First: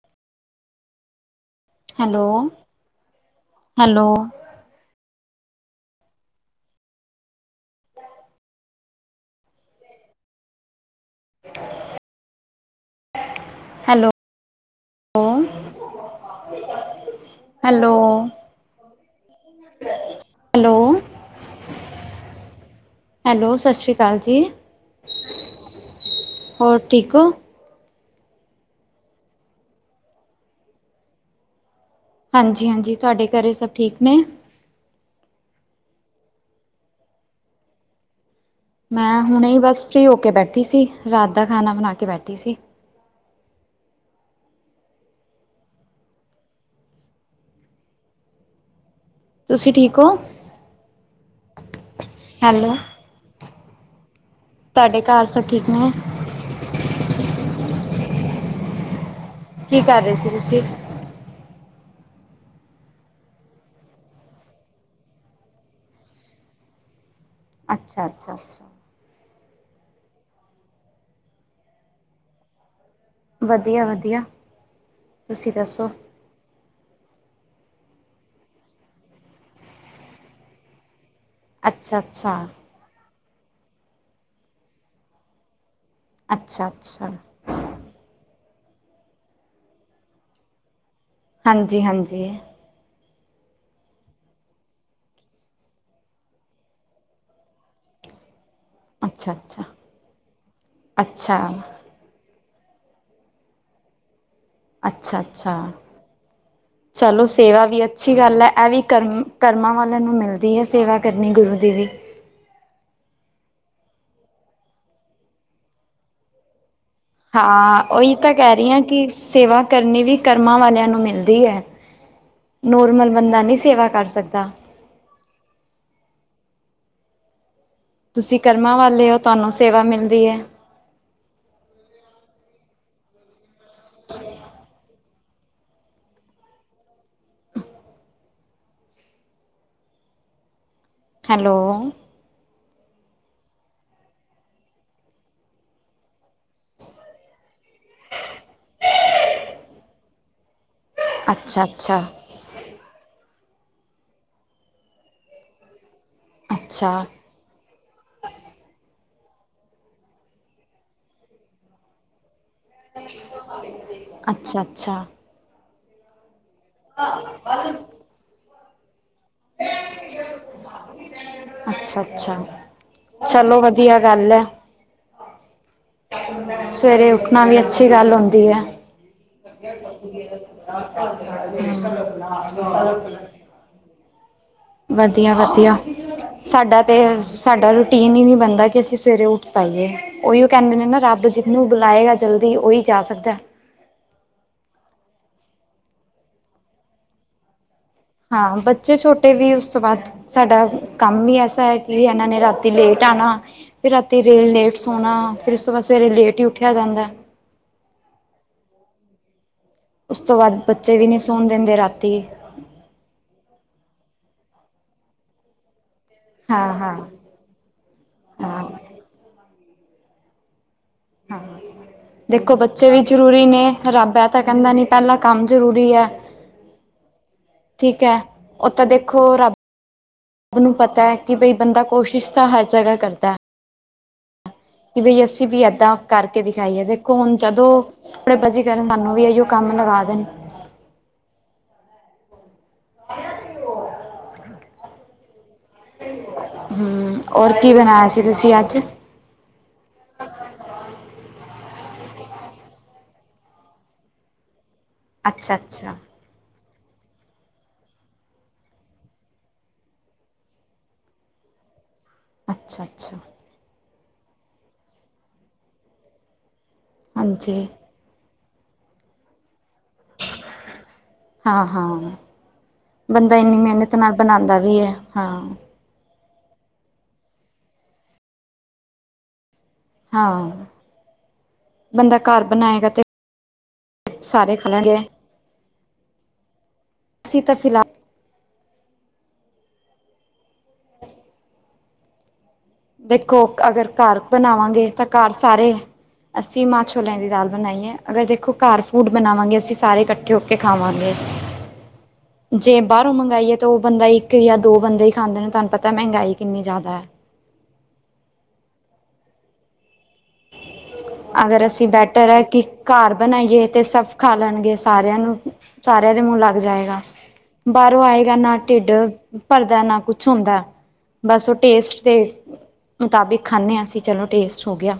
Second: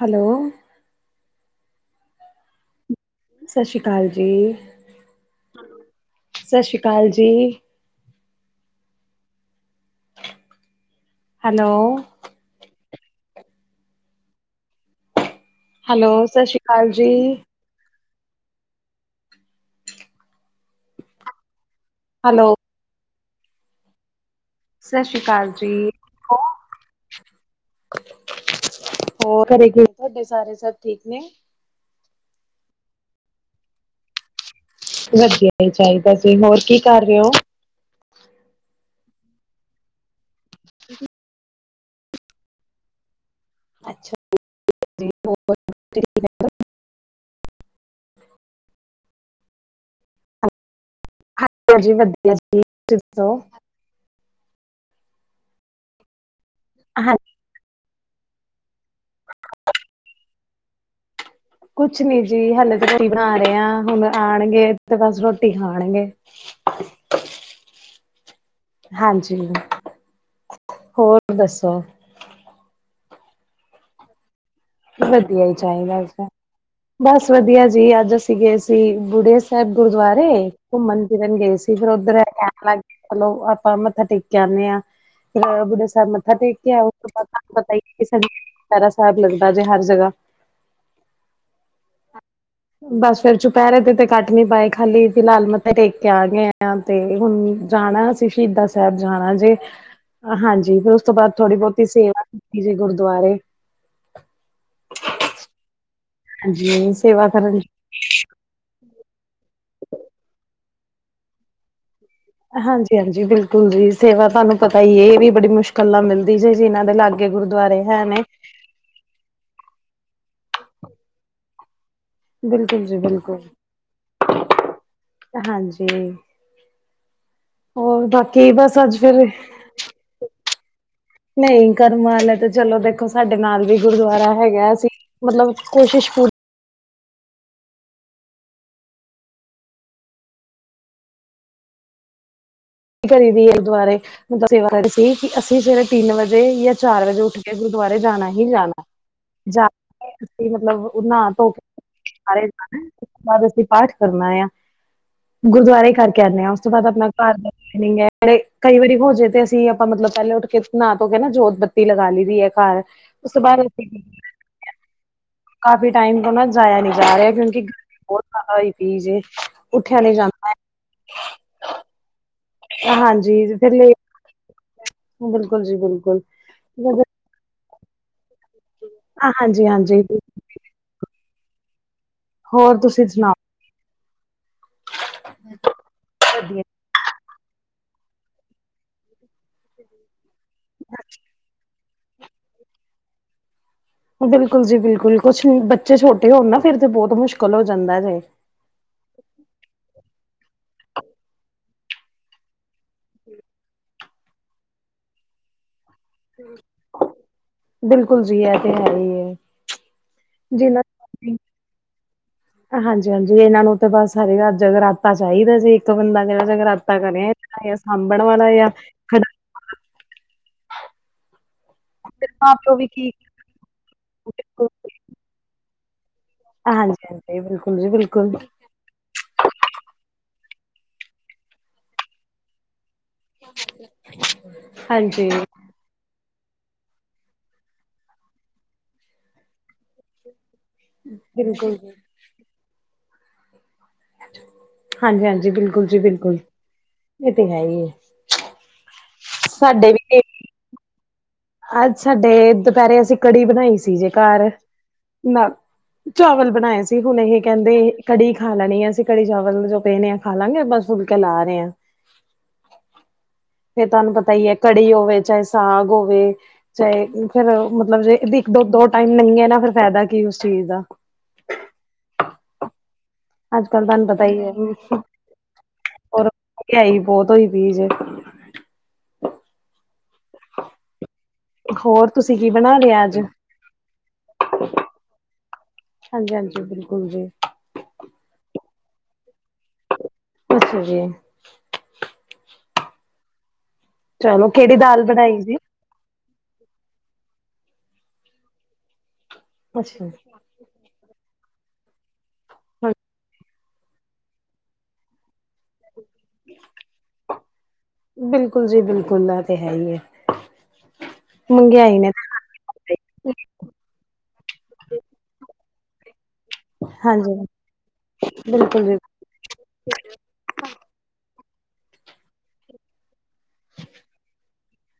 Hello? Hello ਸਤਿ ਸ਼੍ਰੀ hello ਅਕਾਲ ਜੀ- -ਸਤਿ ਸ੍ਰੀ ਅਕਾਲ ਜੀ। Hello hello. ਹੈਲੋ, ਸਤਿ ਸ਼੍ਰੀ ਅਕਾਲ ਜੀ ਹੈਲੋ ਹੈਲੋ? ਹੈਲੋ ਹੈਲੋ, ਸਤਿ ਸ਼੍ਰੀ ਅਕਾਲ ਜੀ? ਸਤਿ ਸ੍ਰੀ ਅਕਾਲ ਜੀ? ਹੋਰ ਠੀਕ ਹੋ ਹੋਰ ਘਰੇ, ਤੁਹਾਡੇ ਸਾਰੇ ਸਭ ਠੀਕ ਨੇ ਹਾਂਜੀ -ਹਾਂਜੀ ਤੁਹਾਡੇ ਘਰੇ ਸਭ ਠੀਕ ਨੇ? ਵਧੀਆ, ਹੀ ਚਾਹੀਦਾ ਸੀ, ਹੋਰ ਕੀ ਕਰ ਰਹੇ ਹੋ? ਮੈਂ ਹੁਣੇ ਹੀ, ਬਸ ਫਰੀ ਹੋ ਕੇ ਬੈਠੀ ਸੀ। ਰਾਤ ਦਾ ਖਾਣਾ ਬਣਾ ਕੇ ਬੈਠੀ ਸੀ। ਅੱਛਾ ਜੀ, ਤੁਸੀਂ, ਠੀਕ ਹੋ ਜੀ ਮੈਂ ਵਧੀਆ, ਜੀ ਹੈਲੋ ਤੁਸੀਂ ਦੱਸੋ? ਤੁਹਾਡੇ ਘਰ, ਸਭ ਠੀਕ ਨੇ? ਹਾਂਜੀ ਕੀ, ਕਰ ਰਹੇ ਸੀ ਤੁਸੀਂ? ਕੁਛ ਨਹੀਂ ਜੀ, ਹਾਲੇ ਤਾ ਰੋਟੀ ਹੀ ਬਣਾ ਰਹੇ ਆ, ਹੁਣ ਆਣਗੇ, ਬਸ ਰੋਟੀ ਖਾਣਗੇ [inaudible] [inaudible] ਅੱਛਾ- ਅੱਛਾ- ਅੱਛਾ ਹਾਂਜੀ, ਹੋਰ ਦੱਸੋ? ਵਧੀਆ- -ਵਧੀਆ ਵਧੀਆ ਤੁਸੀਂ ਹੀ, ਦੱਸੋ ਚਾਹੀਦਾ ਆ ਬਸ ਵਧੀਆ ਜੀ, ਅੱਜ ਅਸੀਂ ਗਏ ਸੀ ਬੁੜਿਆ ਸਾਹਿਬ ਗੁਰਦੁਆਰੇ ਘੁੰਮਣ ਫਿਰਨ ਗਏ ਸੀ। ਫਿਰ ਅੱਛਾ ਉੱਧਰ ਇਹ ਅੱਛਾ ਕਹਿਣ ਲੱਗ ਗਏ, ਚਲੋ ਆਪਾਂ ਮੱਥਾ ਟੇਕ ਆਣੇ ਆ ਫਿਰ ਬੁੜਿਆ ਸਾਹਿਬ ਮੱਥਾ ਟੇਕ ਅੱਛਾ ਕੇ ਆਏ, ਉਸ ਅੱਛਾ ਤੋਂ ਬਾਅਦ ਪਤਾ ਨਈ ਚੁਪਹਿਰਾ ਸਾਹਿਬ ਲੱਗਦਾ ਹਰ ਜਗ੍ਹਾ ਹਾਂਜੀ- ਹਾਂਜੀ ਬਸ ਫੇਰ, ਚੁਪਹਿਰੇ ਤੇ ਤੇ ਕੱਡ ਨੀ ਪਾਏ ਖਾਲੀ ਫਿਲਹਾਲ ਮੱਥੇ ਟੇਕ ਕੇ ਆ ਗਏ ਆ। ਤੇ ਹੁਣ ਜਾਣਾ, ਅਸੀਂ ਸ਼ਹੀਦਾਂ ਸ਼ਹੀਦਾ ਸਾਹਿਬ ਅੱਛਾ ਜਾਣਾ ਜੀ ਅੱਛਾ ਹਾਂਜੀ, ਫਿਰ ਉਸ ਤੋਂ ਬਾਅਦ ਅੱਛਾ ਥੋੜੀ ਬਹੁਤੀ ਸੇਵਾ ਕੀਤੀ ਜੇ ਗੁਰਦੁਆਰੇ ਅੱਛਾ- -ਅੱਛਾ ਹਾਂਜੀ ਚਲੋ ਕਰਨ ਸੇਵਾ ਵੀ ਅੱਛੀ ਗੱਲ ਹੈ, ਇਹ ਵੀ ਕਰਮਾਂ ਵਾਲਿਆਂ ਨੂੰ ਮਿਲਦੀ ਹੈ ਸੇਵਾ ਕਰਨੀ, ਗੁਰੂ ਦੀ ਵੀ ਹਾਂਜੀ ਹਾਂਜੀ ਬਿਲਕੁਲ ਜੀ, ਸੇਵਾ ਤੁਹਾਨੂੰ ਪਤਾ ਹੀ ਇਹ ਵੀ ਬੜੀ ਮੁਸ਼ਕਿਲ ਨਾਲ ਮਿਲਦੀ ਜੇ, ਜਿਨਾਂ ਦੇ ਨਾਲ ਹਾਂ, ਉਹੀ ਤਾਂ ਕਹਿ ਰਹੀ ਹਾਂ, ਕਿ ਸੇਵਾ ਕਰਨੀ ਵੀ ਕਰਮਾਂ ਵਾਲਿਆਂ ਨੂੰ, ਮਿਲਦੀ ਹੈ ਬਿਲਕੁਲ ਜੀ ਨੋਰਮਲ ਬਿਲਕੁਲ ਬੰਦਾ, ਨਹੀਂ ਸੇਵਾ ਕਰ ਸਕਦਾ। ਹਾਂਜੀ, ਹੋਰ ਤੁਸੀਂ ਬਾਕੀ ਕਰਮਾਂ ਬਸ ਅੱਜ ਵਾਲੇ ਹੋ ਫਿਰ ਤੁਹਾਨੂੰ ਸੇਵਾ, ਮਿਲਦੀ ਹੈ ਨਹੀਂ ਕਰਨ ਵਾਲੇ ਤੇ, ਚਲੋ ਦੇਖੋ ਸਾਡੇ ਨਾਲ ਵੀ ਗੁਰਦੁਆਰਾ, ਹੈਗਾ ਸੀ ਮਤਲਬ, ਕੋਸ਼ਿਸ਼ ਪੂਰੀ ਹੈਲੋ ਕਰੀ ਦੀ ਏ ਦੁਆਾਰੇ। ਮਤਲਬ ਸੇਵਾ ਕਰ ਸੀ ਕਿ ਅਸੀਂ ਸਵੇਰੇ ਤਿੰਨ ਵਜੇ ਜਾਂ ਚਾਰ ਵਜੇ ਉੱਠ ਕੇ ਗੁਰਦੁਆਰੇ ਜਾਨਾ ਹੀ ਜਾਨਾ। ਜਾ, ਮਤਲਬ ਉਹ ਨਾ ਧੋ ਕੇ, ਅੱਛਾ ਅੱਛਾ ਸਾਰੇ ਉਸ ਤੋਂ ਬਾਦ ਅਸੀਂ ਪਾਠ ਕਰਨਾ ਆ ਗੁਰਦੁਆਰੇ ਕਰਕੇ ਆਂਨੇ ਆ ਉਸ ਤੋਂ ਬਾਦ ਅੱਛਾ ਆਪਣਾ ਘਰ ਕਈ ਵਾਰੀ ਹੋ ਜੇ ਤੇ ਅਸੀਂ ਆਪਾਂ ਮਤਲਬ ਪਹਿਲੇ ਉੱਠ ਕੇ ਨਾ ਧੋ ਕੇ ਨਾ ਜੋਤ ਬੱਤੀ ਲਗਾ ਲੀ ਦੀ ਐ ਘਰ। ਉਸ ਤੋਂ ਬਾਦ ਅੱਛਾ ਅੱਛਾ ਕਾਫੀ ਟਾਈਮ ਕੋ ਨਾ ਜਾਇਆ ਨੀ ਜਾ ਰਿਹਾ ਕਿਉਂਕਿ ਗਰਮੀ ਬੋਤ ਜਾਦਾ ਹੋਈ। ਜੇ ਉੱਠਿਆ ਨਈ ਜਾਂ ਅੱਛਾ-ਅੱਛਾ, ਹਾਂਜੀ ਚਲੋ ਫਿਰ ਲੇ ਵਧੀਆ ਗੱਲ ਐ। ਬਿਲਕੁਲ ਜੀ ਬਿਲਕੁਲ ਸਵੇਰੇ ਉ ਨਾਲ ਵੀ ਅੱਛੀ ਗੱਲ ਹੁੰਦੀ ਐ ਹਾਂਜੀ ਹਾਂਜੀ ਹੋਰ ਤੁਸੀਂ [unintelligible] ਸੁਣਾਓ ਵਧੀਆ-ਵਧੀਆ, ਵਧੀਆ ਸਾਡਾ ਤੇ ਸਾਡਾ ਰੂਟੀਨ ਈ ਨੀ ਬਣਦਾ ਕਿ ਅਸੀਂ ਸਵੇਰੇ ਉ ਪਾਈਏ, ਓਈਓ ਕਹਿੰਦੇ ਨੇ ਨਾ ਰੱਬ ਜਿਨੂੰ ਬੁਲਾਏਗਾ ਜਲਦੀ ਓਈ ਜਾ ਸਕਦੈ। ਬਿਲਕੁਲ ਜੀ ਬਿਲਕੁਲ ਕੁਛ, ਬੱਚੇ ਛੋਟੇ ਹੋਨ ਨਾ ਫਿਰ ਤੇ ਬੋਤ ਮੁਸ਼ਕਲ ਹੋ ਜਾਂਦਾ ਜੇ। ਹਾਂ ਬੱਚੇ ਛੋਟੇ ਵੀ ਉਸ ਤੋਂ ਬਾਅਦ ਸਾਡਾ, ਕੰਮ ਈ ਐਸਾ ਐ ਏਨਾਂ ਨੇ ਰਾਤੀ ਲੇਟ ਆਣਾ, ਰਾਤੀ ਰੇ ਲੇਟ ਸੋਣਾ। ਫਿਰ ਉਸ ਤੋਂ ਬਾਅਦ ਸਵੇਰੇ ਲੇਟ ਈ ਉੱਠੇਆ ਜਾਂਦਾ ਐ। ਬਿਲਕੁਲ ਜੀ ਐ ਤੇ ਹੈ ਈ ਐ। ਉਸ ਤੋਂ ਬਾਦ ਬੱਚੇ ਵੀ ਨੀ ਸੌਣ ਦੇਂਦੇ ਰਾਤੀ। ਹਾਂਜੀ-ਹਾਂਜੀ ਇਹਨਾਂ ਨੂੰ ਤੇ ਬਸ ਸਾਰੀ ਰਾਤ ਜਗਰਾਤਾ ਚਾਈਦਾ ਜੇ ਇੱਕ ਬੰਦਾ ਹਾਂ ਹਾਂ ਜਗਰਾਤਾ ਕਰੇ ਸਾਂਭਣ ਵਾਲਾ ਹਾਂ ਆ ਫਿਰ ਦੇਖੋ ਮਾਂ-ਪਿਓ ਬੱਚੇ ਵੀ ਕੀ ਜ਼ਰੂਰੀ ਨੇ ਰੱਬ ਐ ਤਾਂ ਕੈਂਦਾ ਨੀ ਪੈਲਾ ਕੰਮ ਜ਼ਰੂਰੀ ਐ। ਹਾਂਜੀ-ਹਾਂਜੀ ਬਿਲਕੁਲ ਜੀ ਬਿਲਕੁਲ। ਉਹ ਤਾਂ ਦੇਖੋ ਰੱਬ ਰੱਬ ਨੂੰ ਪਤਾ ਐ ਕਿ ਬਈ ਬੰਦਾ ਕੋਸ਼ਿਸ਼ ਤਾਂ ਹਰ ਜਗ੍ਹਾ ਕਰਦਾ। [inaudible] ਇਵੇ ਹਾਂਜੀ ਐਸੀ ਬੀ ਐਦਾ ਕਰਕੇ ਦਿਖਾਈ ਹੈ ਦੇਖੋ ਹੁਣ ਜਦੋਂ, ਪੜੇਬਾਜੀ ਕਰਨ ਸਾਨੂੰ ਵੀ ਅਇਓ ਕੰਮ ਲਗਾ ਦੇਣ। ਬਿਲਕੁਲ। [unintelligible] ਹਾਂਜੀ-ਹਾਂਜੀ ਬਿਲਕੁਲ ਜੀ ਬਿਲਕੁਲ ਹੂੰ ਏ ਤੇ ਔਰ ਹੈ ਕੀ ਈ ਏ। ਬਣਾਇਆ ਤੁਸੀਂ ਅੱਜ। ਸਾਡੇ ਵੀ ਅੱਜ ਸਾਡੇ, ਦਪੈਰੇ ਅਸੀਂ ਕੜੀ ਬਣਾਈ ਸੀ ਜੇ ਘਰ। ਨਾ ਅੱਛਾ-ਅੱਛਾ ਚਾਵਲ ਬਨਾਏ ਸੀ ਹੁਨ ਏਹੇ ਕੇਂਦੇ, ਕੜੀ ਖਾ ਲੈਣੀ ਅਸੀਂ ਕੜੀ ਚਾਵਲ ਜੋ ਪੇ ਨੇ। ਖਾ ਲਾਂਗੇ ਬਸ ਫੁਲਕੇ ਲਾ ਰੇ ਆਂ। ਅੱਛਾ-ਅੱਛਾ। ਫੇਰ ਤੁਆਨੂੰ ਪਤਾ ਈ ਐ ਕੜੀ ਹੋਵੇ, ਚਾਹੇ ਸਾਗ ਹੋਵੇ, ਚਾਹੇ ਫੇਰ ਹਾਂਜੀ ਮਤਲਬ ਜੇ ਬਸ ਦੋ ਟਾਈਮ ਨਈ ਐ ਨਾ ਫੇਰ ਫਾਇਦਾ ਕੀ ਉਸ ਚੀਜ਼ ਦਾ। ਹਾਂ-ਹਾਂ, ਬੰਦਾ ਇੰਨੀ ਅੱਜ ਕੱਲ ਮਿਹਨਤ ਤੁਹਾਨੂੰ ਨਾਲ ਬਣਾਂਦਾ ਵੀ ਐ, ਹਾਂ। ਹੋਰ ਮਹਿੰਗਿਆਈ ਬੋਹੋਤ ਹੋਈ ਦੀ ਜੇ। ਹਾਂ, ਹੋਰ ਬੰਦਾ ਤੁਸੀਂ ਘਰ ਕੀ ਬਣਾ ਬਣਾਏਗਾ ਤੇ ਲਿਆ ਅੱਜ ਸਾਰੇ ਖਲਣਗੇ ਹਾਂਜੀ-ਹਾਂਜੀ, ਬਿਲਕੁਲ ਜੀ। ਤੇ ਫਿਲਹਾਲ ਅੱਛਾ ਜੀ। ਦੇਖੋ ਅਗਰ ਘਰ ਚਲੋ ਕਿਹੜੀ ਬਣਾਵਾਂਗੇ ਦਾਲ ਤਾਂ ਘਰ ਬਣਾਈ ਜੀ ਸਾਰੇ ਅਸੀਂ ਮਾਂ ਛੋਲਿਆਂ ਦੀ ਦਾਲ ਬਣਾਈ ਹੈ। ਅਗਰ ਦੇਖੋ ਘਰ ਫੂਡ ਬਣਾਵਾਂਗੇ ਅਸੀਂ ਸਾਰੇ ਅੱਛਾ ਇਕੱਠੇ ਹਾਂ ਹੋ ਕੇ ਖਾਵਾਂਗੇ ਜੇ ਬਾਹਰੋਂ ਮੰਗਵਾਾਈਏ ਤਾਂ ਉਹ ਬੰਦਾ ਹੀ ਕਿਆ ਦੋ ਬੰਦੇ ਹੀ ਖਾਂਦੇ ਨੇ ਤੁਹਾਨੂੰ ਪਤਾ ਮਹਿੰਗਾਈ ਕਿੰਨੀ ਜ਼ਿਆਦਾ। ਬਿਲਕੁਲ ਜੀ ਬਿਲਕੁਲ ਨਾ ਤੇ ਹੈ ਹੀ ਹੈ। ਅਗਰ ਅਸੀਂ ਮਹਿੰਗਾਈ ਨੇ ਬੈਟਰ ਹੈ ਕਿ ਘਰ ਬਣਾਈਏ ਤੇ ਸਭ ਖਾ ਲੈਣਗੇ ਸਾਰਿਆਂ ਨੂੰ ਸਾਰਿਆਂ ਦੇ ਮੁਹ ਜਾਏਗਾ ਹਾਂਜੀ ਬਾਹਰੋਂ ਆਏਗਾ ਨਾ ਬਿਲਕੁਲ ਜੀ ਢਿੱਡ- ਭਰਦਾ ਨਾ ਕੁਛ ਹੁੰਦਾ ਬਸ ਉਹ ਟੇਸਟ ਤੇ ਮੁਤਾਬਿਕ ਖਾਂਦੇ ਹਾਂ ਅਸੀਂ ਚਲੋ ਟੇਸਟ ਹੋ ਗਿਆ।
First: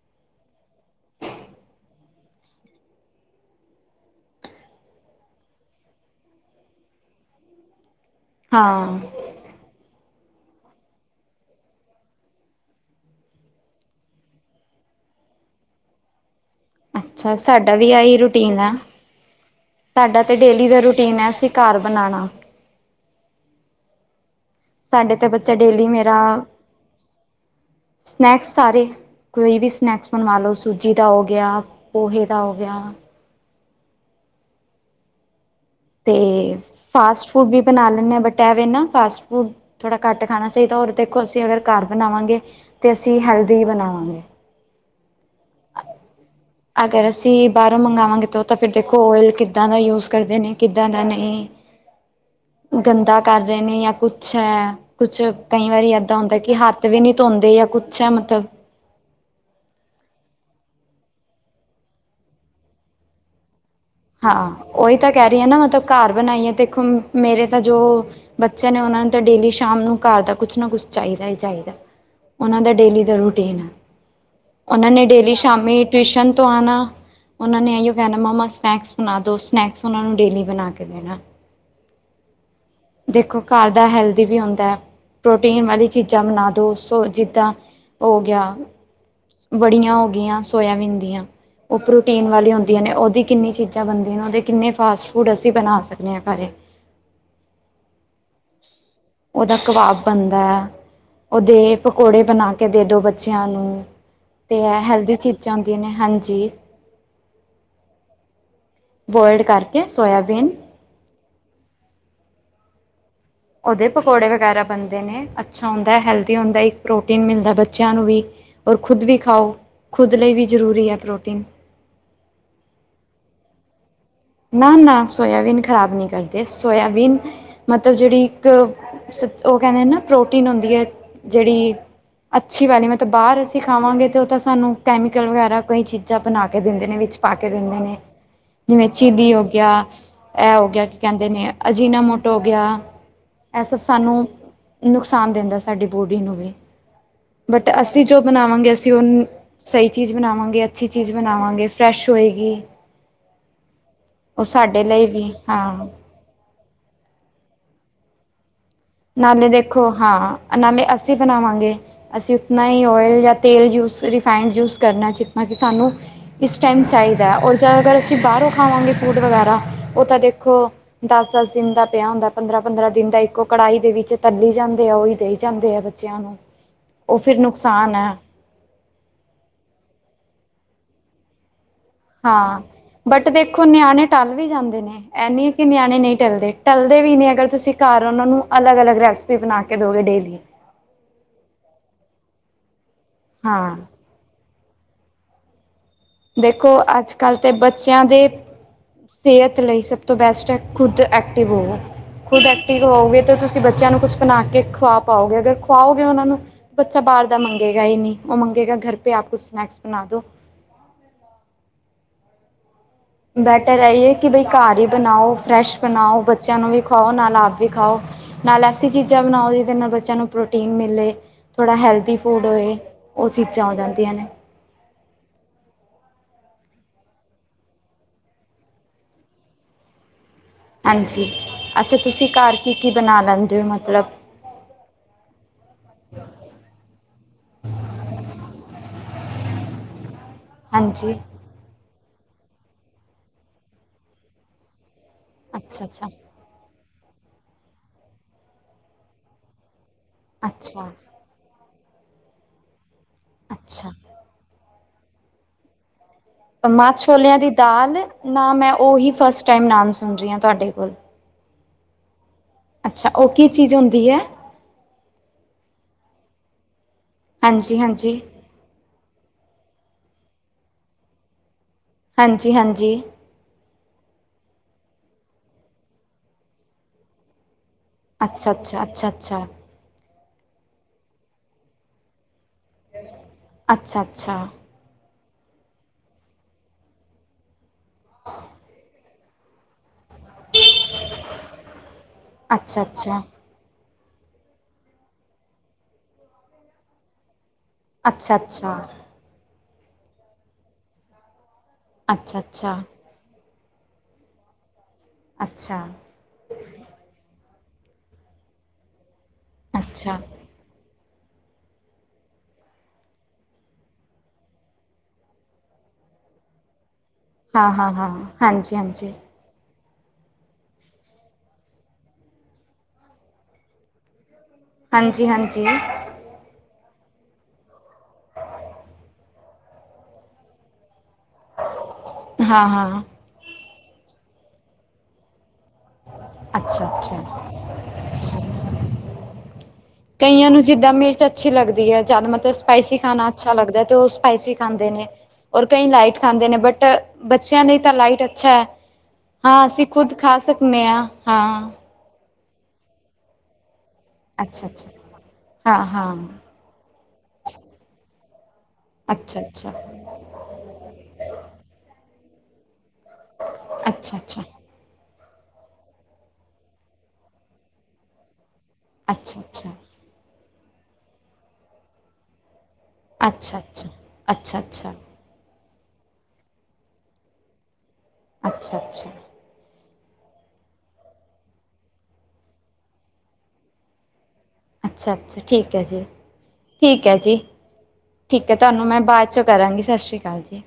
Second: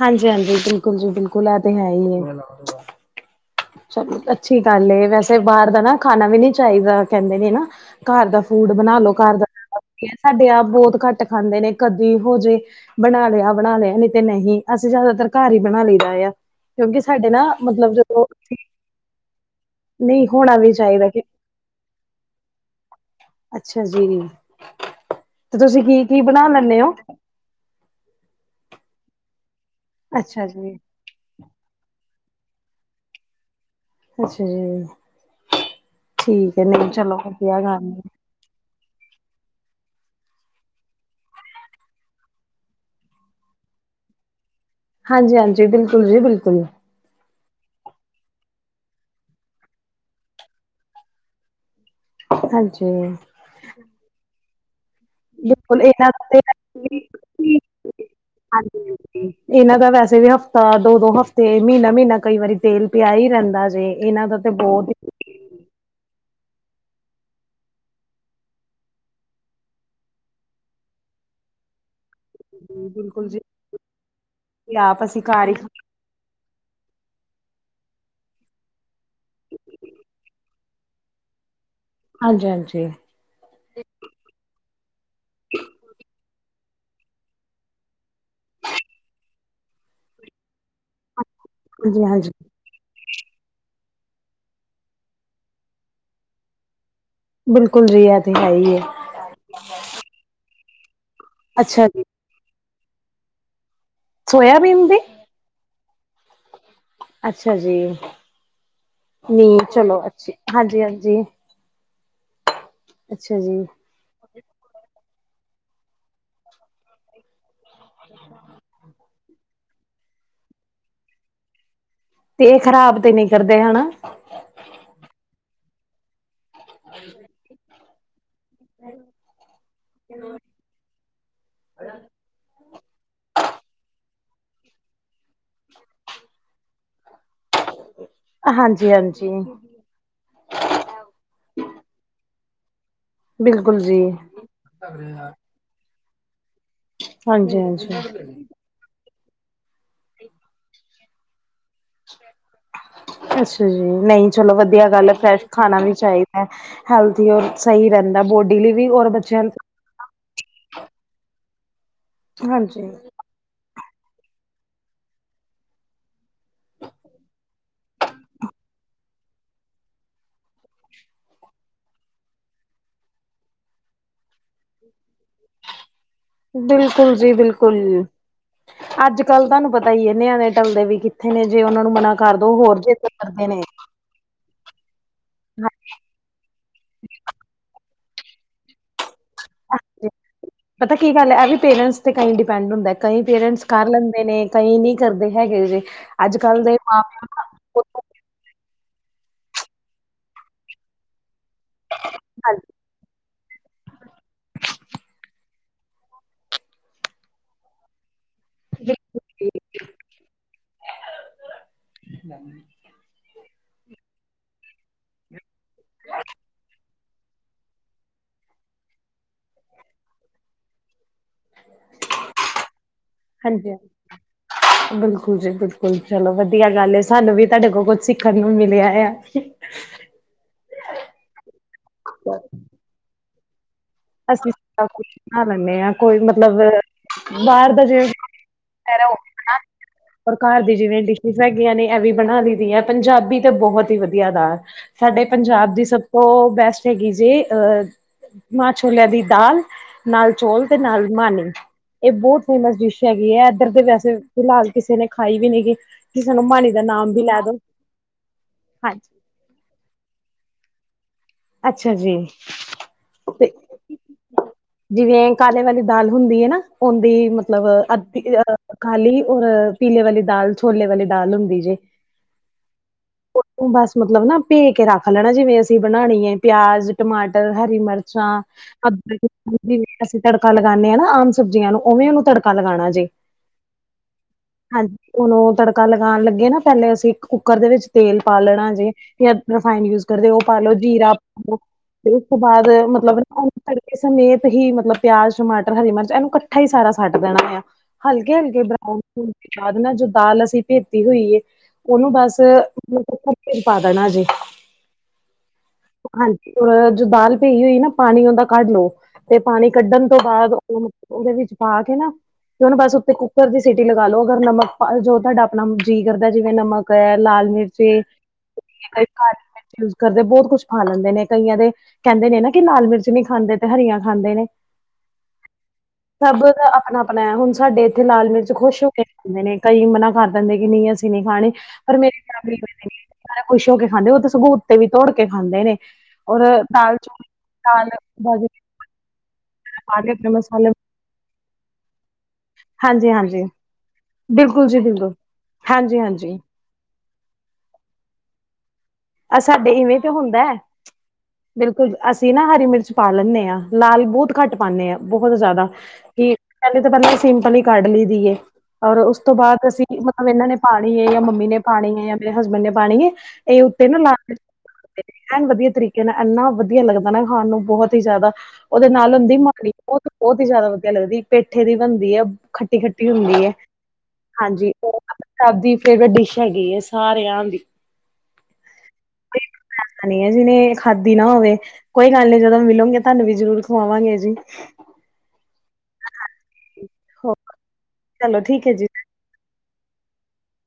ਹਾਂਜੀ, ਹਾਂਜੀ ਬਿਲਕੁਲ ਜੀ ਬਿਲਕੁਲ ਇਹ ਤੇ ਹੈ ਹੀ ਹੈ। ਚਲੋ ਅੱਛੀ ਗੱਲ ਵੈਸੇ ਬਾਹਰ ਦਾ ਨਾ ਖਾਣਾ ਵੀ ਨਹੀਂ ਚਾਹੀਦਾ ਕਹਿੰਦੇ ਨੇ ਹਨ। ਘਰ ਦਾ ਫੂਡ ਬਣਾ ਹਾਂ ਲੋ ਘਰ ਦਾ ਸਾਡੇ ਆਪ ਬਹੁਤ ਘੱਟ ਖਾਂਦੇ ਨੇ ਕਦੇ ਹੋ ਜਾਏ ਬਣਾ ਲਿਆ, ਬਣਾ ਲਿਆ ਨਹੀਂ ਤੇ ਨਹੀਂ ਅਸੀਂ ਜਿਆਦਾਤਰ ਘਰ ਹੀ ਬਣਾ ਲਈਦਾ ਆ ਕਿਉਂਕਿ ਸਾਡੇ ਅੱਛਾ ਨਾ ਸਾਡਾ ਵੀ ਮਤਲਬ ਆਹੀ ਜਦੋਂ ਰੂਟੀਨ ਆ ਸਾਡਾ ਨਹੀਂ ਤੇ ਹੋਣਾ ਡੇਲੀ ਵੀ ਦਾ ਚਾਹੀਦਾ ਰੂਟੀਨ ਕਿ ਹੈ ਅਸੀਂ ਘਰ ਬਣਾਉਣਾ। ਅੱਛਾ ਜੀ ਸਾਡੇ ਤਾਂ ਬੱਚਾ ਤੇ ਤੁਸੀਂ ਡੇਲੀ ਕੀ ਮੇਰਾ ਕੀ ਬਣਾ ਲੈਂਦੇ ਹੋ। ਸਨੈਕਸ ਸਾਰੇ ਕੋਈ ਵੀ ਸਨੈਕਸ ਬਨਵਾ ਅੱਛਾ ਲੋ ਜੀ ਸੂਜੀ ਦਾ ਹੋ ਗਿਆ ਪੋਹੇ ਦਾ ਹੋ ਗਿਆ। ਅੱਛਾ ਜੀ। ਤੇ ਠੀਕ ਹੈ ਨਹੀਂ ਚਲੋ ਫਾਸਟ ਫੂਡ ਵੀ ਵਧੀਆ ਗੱਲ ਬਣਾ ਏ। ਲੈਂਦੇ ਹਾਂ ਬਟ ਐਵੇਂ ਨਾ ਫਾਸਟ ਫੂਡ ਥੋੜ੍ਹਾ ਘੱਟ ਖਾਣਾ ਚਾਹੀਦਾ ਔਰ ਦੇਖੋ ਅਸੀਂ ਅਗਰ ਘਰ ਬਣਾਵਾਂਗੇ। ਤੇ ਅਸੀਂ ਹੈਲਦੀ ਬਣਾਵਾਂਗੇ। ਹਾਂਜੀ, ਹਾਂਜੀ ਬਿਲਕੁਲ ਜੀ ਬਿਲਕੁਲ। ਅਗਰ ਅਸੀਂ ਬਾਹਰੋਂ ਮੰਗਾਵਾਵਾਂਗੇ ਤਾਂ ਤਾਂ ਫਿਰ ਦੇਖੋ ਓਇਲ ਕਿੱਦਾਂ ਦਾ ਯੂਜ਼ ਕਰਦੇ ਨੇ ਕਿੱਦਾਂ ਦਾ ਨਹੀਂ। ਹਾਂਜੀ ਗੰਦਾ ਕਰ ਰਹੇ ਨੇ ਜਾਂ ਕੁੱਛ ਹੈ। ਕੁਛ ਕਈ ਬਿਲਕੁਲ ਵਾਰੀ ਇਹਨਾਂ ਏਦਾਂ ਹੁੰਦਾ ਦਾ ਕਿ ਹੱਥ ਵੀ ਨੀ ਤੇ ਧੋਂਦੇ ਜਾਂ ਕੁੱਛ ਹੈ ਮਤਲਬ ਹਾਂਜੀ ਹਾਂਜੀ ਇਹਨਾਂ ਦਾ ਵੈਸੇ ਵੀ ਹਫ਼ਤਾ ਦੋ ਦੋ ਹਫ਼ਤੇ ਮਹੀਨਾ, ਮਹੀਨਾ ਕਈ ਵਾਰੀ ਤੇਲ ਪਿਆ ਹੀ ਰਹਿੰਦਾ ਜੇ ਇਹਨਾਂ ਦਾ ਤੇ ਹਾਂ ਬਹੁਤ ਉਓਹੀ ਤਾਂ ਕਹਿ ਰਹੀ ਹ ਨਾ ਮਤਲਬ ਘਰ ਬਣਾਈਏ ਦੇਖੋ ਮੇਰੇ ਤਾਂ ਜੋ ਬੱਚਿਆਂ ਨੇ ਉਹਨਾਂ ਨੂੰ ਤਾਂ ਡੇਲੀ ਸ਼ਾਮ ਨੂੰ ਘਰ ਦਾ ਕੁਛ ਨਾ ਕੁਛ ਚਾਹੀਦਾ ਹੀ ਚਾਹੀਦਾ। ਉਹਨਾਂ ਦਾ ਜੀ ਡੇਲੀ ਦਾ ਬਿਲਕੁਲ ਜੀ ਰੂਟੀਨ ਹੈ ਉਹਨਾਂ ਨੇ ਆਪ ਅਸੀਂ ਡੇਲੀ ਘਰ ਹੀ ਸ਼ਾਮੀ ਟਿਊਸ਼ਨ ਤੋਂ ਆਉਣਾ ਉਹਨਾਂ ਨੇ ਇਓ ਕਹਿਣਾ ਮਂਮਾ ਸਨੈਕਸ ਬਣਾ ਦਉ ਸਨੈਕਸ ਉਹ ਨੂੰ ਡੇਲੀ ਬਣਾ ਕੇ ਦੇਣਾ। ਹਾਂਜੀ, ਹਾਂਜੀ। ਦੇਖੋ ਘਰ ਦਾ ਹੈਲਦੀ ਵੀ ਹੁੰਦਾ ਪ੍ਰੋਟੀਨ ਵਾਲੀ ਚੀਜ਼ਾਂ ਬਣਾ ਦਿਉ ਸੋ ਜਿੱਦਾਂ ਹੋ ਗਿਆ ਵੜੀਆਂ ਹੋ ਗਈਆਂ ਸੋਆਬੀਨ ਦੀਆਂ। ਉਹ ਹਾਂਜੀ ਪ੍ਰੋਟੀਨ ਹਾਂਜੀ ਵਾਲੀਆਂ ਹੁੰਦੀ ਨੇ ਉਹਦੀ ਕਿੰਨੀ ਚੀਜ਼ਾਂ ਬਣਦੀਆਂ ਨੇ ਉਹਦੇ ਕਿੰਨੇ ਫਾਸਟ ਫੂਡ ਅਸੀਂ ਬਣਾ ਸਕਦੇ ਹ ਘਰੇ ਬਿਲਕੁਲ ਜੀਹੀ ਇਹ ਤੇ ਹੈ ਹੀ ਹੈ। ਉਹਹਦਾ ਕਬਾਬ ਬਣਦਾ ਹੈ ਉਹਦੇ ਅੱਛਾ ਜੀ ਪਕੌੜੇ ਬਣਾ ਕੇ ਦੇ ਦੋ ਬੱਚਿਆਂ ਨੂੰ ਤੇ ਸੋਇਆਬੀਨ ਦੀ ਹੈਲਦੀ ਚੀਜ਼ਾਂ ਆਉੁੰਦੀਆਂ ਨੇ ਹਾਂਜੀ। ਅੱਛਾ ਜੀ ਬੋਇਲਡ ਨੀ ਕਰਕੇ ਚਲੋ ਅੱਛੀ ਸੋਇਆਬੀਨ ਹਾਂਜੀ, ਹਾਂਜੀ। ਅੱਛਾ ਜੀ। ਦੇ ਪਕੌੜੇ ਵਗੈਰਾ ਬਣਦੇ ਨੇ ਅੱਛਾ ਹੁੰਦਾ ਹੈਲਦੀ ਹੁੰਦਾ ਇੱਕ ਪ੍ਰੋਟੀਨ ਮਿਲਦਾ ਬੱਚਾ ਬੱਚਿਆਂ ਨੂੰ ਵੀ, ਔਰ ਖੁਦ ਵੀ ਖਾਓ, ਖੁਦ ਲਈ ਵੀ ਜ਼ਰੂਰੀ ਐ ਪ੍ਰੋਟੀਨ। ਤੇ ਇਹ ਖ਼ਰਾਬ ਤੇ ਨਹੀਂ ਕਰਦੇ ਹਨਾ। ਨਾ ਨਾ ਸੋਇਆਬੀਨ ਖਰਾਬ ਨਹੀਂ ਕਰਦੇ, ਸੋਇਆਬੀਨ ਮਤਲਬ ਜਿਹੜੀ ਇੱਕ ਸੀ ਉਹ ਕਹਿੰਦੇ ਨਾ ਪ੍ਰੋਟੀਨ ਹੁੰਦੀ ਐ, ਜਿਹੜੀ ਅੱਛੀ ਵਾਲੀ, ਮਤਲਬ ਬਾਹਰ ਅਸੀਂ ਖਾਵਾਂਗੇ ਤੇ ਉਹ ਤਾਂ ਸਾਨੂੰ ਕੈਮੀਕਲ ਵਗੈਰਾ ਕਈ ਚੀਜ਼ਾਂ ਬਣਾ ਕੇ ਦਿੰਦੇ ਨੇ ਵਿੱਚ ਪਾ ਕੇ ਦਿੰਦੇ ਨੇ। ਹਾਂਜੀ। ਜਿਵੇਂ ਹਾਂਜੀ ਚੀਲੀ ਹੋ ਗਿਆ ਇਹ ਹੋ ਗਿਆ, ਕੀ ਕਹਿੰਦੇ ਨੇ ਅਜੀਨਾ ਮੋਟ ਹੋ ਗਿਆ। ਇਹ ਸਭ ਬਿਲਕੁਲ ਜੀ ਸਾਨੂੰ ਨੁਕਸਾਨ ਦਿੰਦਾ, ਸਾਡੀ ਬੋਡੀ ਨੂੰ ਵੀ। ਹਾਂਜੀ ਬਟ, ਹਾਂਜੀ ਅਸੀਂ ਜੋ ਬਣਾਵਾਂਗੇ ਅਸੀਂ ਉਹਨ ਸਹੀ ਚੀਜ਼ ਬਣਾਵਾਂਗੇ, ਅੱਛੀ ਚੀਜ਼ ਬਣਾਵਾਂਗੇ ਫਰੈਸ਼ ਹੋਏਗੀ। ਅੱਛਾ ਜੀ, ਨਹੀਂ ਉਹ ਚਲੋਂ ਸਾਡੇ ਵਧੀਆ ਲਈ ਗੱਲ ਐ ਵੀ ਫਰੈਸ਼ ਹਾਂ ਖਾਣਾ ਵੀ ਚਾਹੀਦਾ। ਹੈਲਥੀ ਔਰ ਸਹੀ ਰਹਿੰਦਾ, ਬੋਡੀ ਲਈ ਵੀ ਹੋਰ ਬੱਚਿਆਂ ਖੋ ਹਾਂ ਨਾਲੇ ਅਸੀਂ ਬਣਾਵਾਂਗੇ, ਅਸੀਂ ਉਤਨਾ ਹਾਂਜੀ ਹੀ ਓਇਲ ਜਾਂ ਤੇਲ ਯੂਸ ਰਿਫਾਇੰਡ ਯੂਜ ਕਰਨਾ ਜਿਤਨਾ ਕਿ ਸਾਨੂੰ ਇਸ ਟਾਈਮ ਚਾਹੀਦੈ, ਔਰ ਜਾਂ ਅਗਰ ਅਸੀਂ ਬਾਹਰੋਂ ਖਾਵਾਂਗੇ ਫੂਡ ਵਗੈਰਾ ਉਹ ਤਾਂ ਦੇਖੋ ਦਸ ਦਸ ਦਿਨ ਦਾ ਪਿਆ ਹੁੰਦੈ, ਪੰਦਰਾਂ ਪੰਦਰਾਂ ਦਿਨ ਦਾ ਇੱਕੋ ਕੜਾਹੀ ਦੇ ਵਿੱਚ ਤਲੀ ਜਾਂਦੇ ਆ ਉਹੀ ਦੇਈ ਜਾਂਦੇ ਆ ਬੱਚਿਆਂ ਨੂੰ। ਬਿਲਕੁਲ ਉਹ ਜੀ ਫਿਰ ਬਿਲਕੁਲ। ਨੁਕਸਾਨ ਹੈ ਅੱਜ ਕੱਲ੍ਹ ਤੁਹਾਨੂੰ ਪਤਾ ਹੀ ਐ, ਨਿਆਂਣੇ ਟਲਦੇ ਵੀ ਕਿੱਥੇ ਨੇ ਜੇ ਉਹਨਾਂ ਨੂੰ ਮਨਾ ਕਰ ਦੋ ਹਾਂ ਹੋਰ ਜਿੱਦ ਬਟ ਕਰਦੇ ਨੇ ਦੇਖੋ ਨਿਆਣੇ ਟਲ ਵੀ ਜਾਂਦੇ ਨੇ, ਇਹਨੀ ਕਿ ਨਿਆਣੇ ਨਹੀਂ ਟਲਦੇ ਟਲਦੇ ਵੀ ਨੇ, ਅਗਰ ਤੁਸੀਂ ਘਰ ਉਹਨਾਂ ਨੂੰ ਅਲੱਗ ਅਲੱਗ ਰੈਸਪੀ ਬਣਾ ਕੇ ਦੋਗੇ ਡੇਲੀ। ਪਤਾ ਕੀ ਗੱਲ ਐ, ਇਹ ਵੀ ਪੇਰੈਂਟਸ ਤੇ ਕਈ ਡਿਪੈਂਡ ਹੁੰਦੈ ਕਈ ਪੇਰੈਂਟਸ ਹਾਂ ਕਰ ਲੈਂਦੇ ਨੇ ਕਈ ਨੀ ਕਰਦੇ ਹੈਗੇ ਜੇ। ਅੱਜ ਕੱਲ੍ਹ ਦੇਖੋ ਦੇ ਮਾਂ ਅੱਜ ਕੱਲ੍ਹ ਤੇ ਪਿਓ ਬੱਚਿਆਂ ਦੀ ਸਿਹਤ ਲਈ ਸਭ ਤੋਂ ਬੈਸਟ ਐ, ਖੁਦ ਐਕਟਿਵ ਹੋਵੋ ਖੁਦ ਹਾਂਜੀ ਐਕਟਿਵ ਹੋਵੋਗੇ ਤਾਂ ਤੁਸੀਂ ਤੁਸੀਂ ਬੱਚਿਆਂ ਨੂੰ ਕੁਛ ਬਣਾ ਕੇ ਖੁਵਾ ਪਾਓਗੇ, ਅਗਰ ਖੁਵਾਓਗੇ ਉਹਨਾਂ ਨੂੰ ਬੱਚਾ ਬਾਹਰ ਦਾ ਮੰਗੇਗਾ ਹੀ ਨੀ। ਉਹ ਮੰਗੇਗਾ ਘਰ ਪੇ ਆਪ ਕੁਛ ਸਨੈਕਸ ਬਣਾ ਦੋ। ਹ [inaudible] ਬੈਟਰ ਹੈਹੀਏ ਕਿ ਬਈ ਘਰ ਹੀ ਬਣਾਓ, ਫਰੈਸ਼ ਬਣਾਓ ਬੱਚਿਆਂ ਨੂੰ ਵੀ ਖਾਓ ਨਾਲ ਆਪ ਵੀ ਖਾਓ, ਨਾਲ ਐਸੀ ਚੀਜ਼ਾਂ ਬਣਾਓ ਜਿਹਦੇ ਨਾਲ ਬੱਚਿਆਂ ਨੂੰ ਪ੍ਰੋਟੀਨ ਮਿਲੇ। ਥੋੜ੍ਹਾ ਹੈਲਦੀ ਫੂਡ ਹੋਏ, ਉਹ ਚੀਜ਼ਾਂ ਹੋ ਹਾਂਜੀ ਜਾਂਦੀਆਂ ਨੇ। ਬਿਲਕੁਲ ਜੀ ਬਿਲਕੁਲ ਚਲੋਂ ਵਧੀਆ ਗੱਲ ਐ, ਸਾਨੂੰ ਵੀ ਤੁਹਾਡੇ ਕੋਲ ਕੁਛ ਸਿੱਖਣ ਨੂੰ ਮਿਲਿਆ ਆ। ਹਾਂਜੀ ਅੱਛਾ, ਤੁਸੀਂ ਘਰ ਕੀ ਕੀ ਬਣਾ ਲੈਂਦੇ ਹੋ ਮਤਲਬ ਅਸੀਂ ਸਭ ਕੁਛ ਬਣਾ ਲੈਂਦੇ ਹਾਂ, ਕੋਈ ਮਤਲਬ ਬਾਹਰ ਦਾ ਜੇ ਘਰ ਦੀ ਜਿਵੇਂ ਡੀ ਹਾਂਜੀ ਹੈਗੀਆਂ ਨੇ ਇਹ ਵੀ ਬਣਾ ਲਈ ਦੀਆਂ, ਪੰਜਾਬੀ ਤੇ ਬਹੁਤ ਹੀ ਵਧੀਆ ਦਾਲ ਸਾਡੇ ਪੰਜਾਬ ਦੀ ਸਭ ਅੱਛਾ-ਅੱਛਾ, ਤੋਂ ਬੈਸਟ ਹੈਗੀ ਜੇ, ਅਹ ਮਾਂ ਛੋਲਿਆਂ ਦੀ ਦਾਲ। ਨਾਲ ਚੌਲ ਤੇ ਅੱਛਾ, ਨਾਲ ਮਾਨੀ, ਇਹ ਬਹੁਤ ਫੇਮਸ ਡਿਸ਼ ਹੈਗੀ ਹੈ ਇਧਰ ਦੇ ਅੱਛਾ। ਵੈਸੇ ਫਿਲਹਾਲ ਕਿਸੇ ਨੇ ਖਾਈ ਵੀ ਨੀ ਗੀ। ਕਿਸੇ ਨੂੰ ਮਾਣੀ ਦਾ ਮਾਂ ਨਾਮ ਵੀ ਛੋਲਿਆਂ ਲੈ ਦੀ ਦੋ ਦਾਲ, ਨਾ ਮੈਂ ਉਹੀ ਹਾਂਜੀ ਫਸਟ ਟਾਈਮ ਨਾਮ ਸੁਣ ਰਹੀ ਹਾਂ ਤੁਹਾਡੇ ਕੋਲ। ਅੱਛਾ ਜੀ। ਅੱਛਾ ਉਹ ਕੀ ਤੇ ਚੀਜ਼ ਹੁੰਦੀ ਐ? ਜਿਵੇਂ ਕਾਲੇ ਵਾਲੀ ਦਾਲ ਹੁੰਦੀ ਐ ਨਾ, ਉਹਦੀ ਮਤਲਬ ਹਾਂਜੀ-ਹਾਂਜੀ, ਅੱਧੀ ਅਹ ਕਾਲੀ ਔਰ ਪੀਲੇ ਵਾਲੀ ਦਾਲ ਛੋਲੇ ਵਾਲੀ ਦਾਲ ਹੁੰਦੀ ਜੇ। ਹਾਂਜੀ ਹਾਂਜੀ। ਬਸ ਮਤਲਬ ਨਾ ਭੇ ਕੇ ਰੱਖ ਲੈਣਾ ਐ, ਜਿਵੇਂ ਅਸੀਂ ਬਣਾਣੀ ਏ ਪਿਆਜ਼, ਟਮਾਟਰ, ਹਰੀ ਮਿਰਚ ਅੱਛਾ-ਅੱਛਾ, ਅੱਛਾ। ਅੱਛਾ-ਅੱਛਾ, ਜਿਵੇਂ ਅਸੀਂ ਤੜਕਾ ਲਗਾਨੇ ਆ ਨਾ ਆਮ ਸਬਜ਼ੀਆਂ ਨੂੰ ਉਵੇਂ ਉਹਨੂੰ ਤੜਕਾ ਲਗਾਣਾ ਜੇ। ਅੱਛਾ-ਅੱਛਾ ਹਾਂਜੀ ਹੁਣ ਉਹ ਤੜਕਾ ਲਗਾਉਣ ਲੱਗੇ ਨਾ ਪਹਿਲੇ ਅਸੀਂ ਕੁੱਕਰ ਦੇ ਵਿੱਚ ਤੇਲ ਪਾ ਲੈਣਾ ਜੇ ਜਾਂ ਰਿਫਾਈਡ ਯੂਜ ਕਰਦੇ ਉਹ ਪਾ ਲੋ, ਜੀਰਾ ਪਾ ਉਸ ਤੋਂ ਬਾਅਦ ਮਤਲਬ ਅੱਛਾ-ਅੱਛਾ, ਤੜਕੇ ਸਮੇਤ ਹੀ ਮਤਲਬ ਪਿਆਜ, ਟਮਾਟਰ, ਹਰੀ ਮਿਰਚ, ਇਹਨੂੰ ਇਕੱਠਾ ਹੀ ਸਾਰਾ ਸੱਟ ਦੇਣਾ ਆ ਹਲਕੇ-ਹਲਕੇ ਅੱਛਾ-ਅੱਛਾ, ਬਰਾਊਨ ਹੋਣ ਬਾਅਦ ਨਾ ਜੋ ਦਾਲ ਅਸੀਂ ਭੇਤੀ ਹੋਈ ਐ। ਅੱਛਾ-ਅੱਛਾ, [unintelligible] ਅੱਛਾ ਹਾਂਜੀ ਜੋ ਦਾਲ ਪਈ ਹੋਈ ਨਾ ਪਾਣੀ ਉਹਦਾ ਕੱਢ ਲੋ' ਤੇ ਪਾਣੀ ਕੱਢਣ ਅੱਛਾ, ਤੋਂ ਬਾਅਦ ਓ ਓਹੋ ਕਹਿੰਦੀ ਪਾ ਕੇ ਨਾ ਕਿਉਂ ਬਸ ਉੱਤੇ ਕੁੂੱਕਰ ਦੀ ਸੀਟੀ ਲਗਾ ਲਓ ਅਗਰ ਨਮਕ ਜੋ ਤੁਹਾਡਾ ਆਪਣਾ ਜੀਅ ਕਰਦਾ ਜਿਵੇਂ ਨਮਕ ਲਾਲ ਮਿਰਚ, ਹਾਂ-ਹਾਂ-ਹਾਂ, ਕ ਕਾਲ ਹਾਂਜੀ-ਹਾਂਜੀ, ਮਿਰਚ, ਯੂਜ ਕਰਦੇ ਬਹੁਤ ਕੁਛ ਖਾ ਲੈਂਦੇ ਨੇ ਕਈਆਂ ਦੇ ਕਹਿੰਦੇ ਨੇ' ਨਾ ਕਿ ਲਾਲ ਮਿਰਚ ਨਹੀਂ ਖਾਂਦੇ ਤੇ ਹਰੀਆਂ ਖਾਂਦੇ ਨੇ ਹਾਂਜੀ-ਹਾਂਜੀ ਸਭ ਆਪਣਾ-ਆਪਣਾ ਐ। ਹੁਣ ਸਾਡੇ ਇੱਥੇ ਲਾਲ ਮਿਰਚ ਖੁਸ਼ ਹੋ ਕੇ ਖਾਦੇ ਨੇ, ਕਈ ਮਨਾ ਕਰ ਦਿੰਦੇ ਕਿ ਨਹੀਂ ਅਸੀਂ ਨ' ਖਾਣੀ ਪਰ ਮੇਰੀ ਫ' ਬੰਦੇ ਹਾਂ-ਹਾਂ। ਸਾਰਾ ਖੁਸ਼ ਹੋ ਕੇ ਖਾਂਦੇ ਉਹ ਤੇ ਸਬੂਤ ਤੇ ਵੀ ਧੋੜ ਕੇ ਖਾਂਦੇ ਨੇ ਔਰ ਦਾਲ ਚ' ਅੱਛਾ-ਅੱਛਾ, ਦਾਲ ਬਾਜ ਕਈਆਂ ਨੂੰ ਜਿੱਦਾਂ ਮਿਰਚ ਅੱਛੀ ਲੱਗਦੀ ਹੈ ਜ ਮਲਬ ਸਪਾਈਸੀ ਹਾਂਜੀ ਖਾਣਾ ਹਾਂਜੀ ਅੱਛਾ ਲੱਗਦਾ ਤੇ ਉਹ ਸਪਾਈਸੀ ਬਿਲਕੁਲ ਜੀ ਖਾਂਦੇ ਨੇ ਬਿਲਕੁਲ ਔਰ ਕਈ ਹਾਂਜੀ ਲਾਈਟ ਹਾਂਜੀ ਖਾਂਦੇ ਨੇ ਬਟ ਬੱਚਿਆਂ ਲਈ ਤਾਂ ਲਾਈਟ ਅੱਛਾ ਹੈ। ਅ ਹਾਂ ਸਾਡੇ ਅਸੀਂ ਇਵੇਂ ਤੇ ਖੁੱਦ ਖਾ ਹੁੰਦਾ ਹੈ ਸਕਦੇ ਹਾਂ ਹਾਂ। ਬਿਲਕੁਲ ਅਸੀਂ ਨਾ ਹਰੀ ਮਿਰਚ ਪਾ ਲੈਂਨੇ ਆ। ਲਾਲ ਬੋਤ ਘੱਟ ਅੱਛਾ ਅੱਛਾ ਪਾਨੇ ਆ ਬਹੁਤ ਜ਼ਿਆਦਾ ਹਾਂ ਹਾਂ ਕਿ ਪਹਿਲੇ ਤਾਂ ਪਹਿਲਾਂ ਸਿੰਪਲ ਹੀ ਕੱਢ ਲਈ ਦੀ ਔਰ ਉਸ ਤੋਂ ਅੱਛਾ ਬਾਅਦ ਅੱਛਾ ਅਸੀਂਲ ਹ ਇਹਨਾਂ ਨੇ ਪਾਉਣੀ ਹੈ, ਜਾਂ ਮੰਮੀ ਨੇ ਪਾਉਣੀ ਹੈ, ਜਾਂ ਮੇਰੇ ਹਸਬੈਂਡ ਨੇ ਪਾਉਣੀ ਹੈ, ਇਹ ਉੱਤੇ ਨਾ ਲ ਅੱਛਾ ਅੱਛਾ ਐਨ ਵਧੀਆ ਤਰੀਕੇ ਨਾਲ ਇੰਨਾ ਵਧੀਆ ਲੱਗਦਾ ਨਾ ਖਾਣ ਨੂੰ ਬਹੁਤ ਹੀ ਜ਼ਿਆਦਾ ਓਦੇ ਨਾਲ ਹੁੰਦੀ ਅੱਛਾ ਮਾੜੀ। ਉਹ ਬਹੁਤ ਹੀ ਜ਼ਿਆਦਾ ਵਧੀਆ ਲੱਗਦੀ ਪੇਠੇ ਦੀ ਬਣਦੀ ਐ। ਖੱਟੀ-ਖੱਟੀ ਹੁੰਦੀ ਹੈ। ਅੱਛਾ ਅੱਛਾ ਅੱਛਾ ਅੱਛਾ ਹਾਂਜੀ ਅੱਛਾ ਉਹ ਸਭ ਦੀ ਫੇਵਰੇਟ ਡਿਸ਼ ਹੈਗੀ ਏ ਸਾਰਿਆਂ ਦੀ। ਅੱਛਾ-ਅੱਛਾ ਜੀਨੇ ਖਾਦੀ ਨਾ ਹੋਵੇ ਕੋਈ ਗੱਲ ਨੀ ਜਦੋਂ ਮੀਲੋਗੇ ਤੁਹਾਨੂੰ ਜਰੂਰ ਖਵਾਵਾਗੇ। ਅੱਛਾ-ਅੱਛਾ ਠੀਕ ਹੈ। ਜੀ ਠੀਕ ਹੈ। ਹੋ ਜੀ ਠੀਕ ਹੈ। ਤੁਹਾਨੂੰ ਮੈਂ ਬਾਅਦ ਬਾਚੋ ਕਰਾਂਗੀ, ਸਤਿ ਸ਼੍ਰੀ ਅਕਾਲ ਜੀ।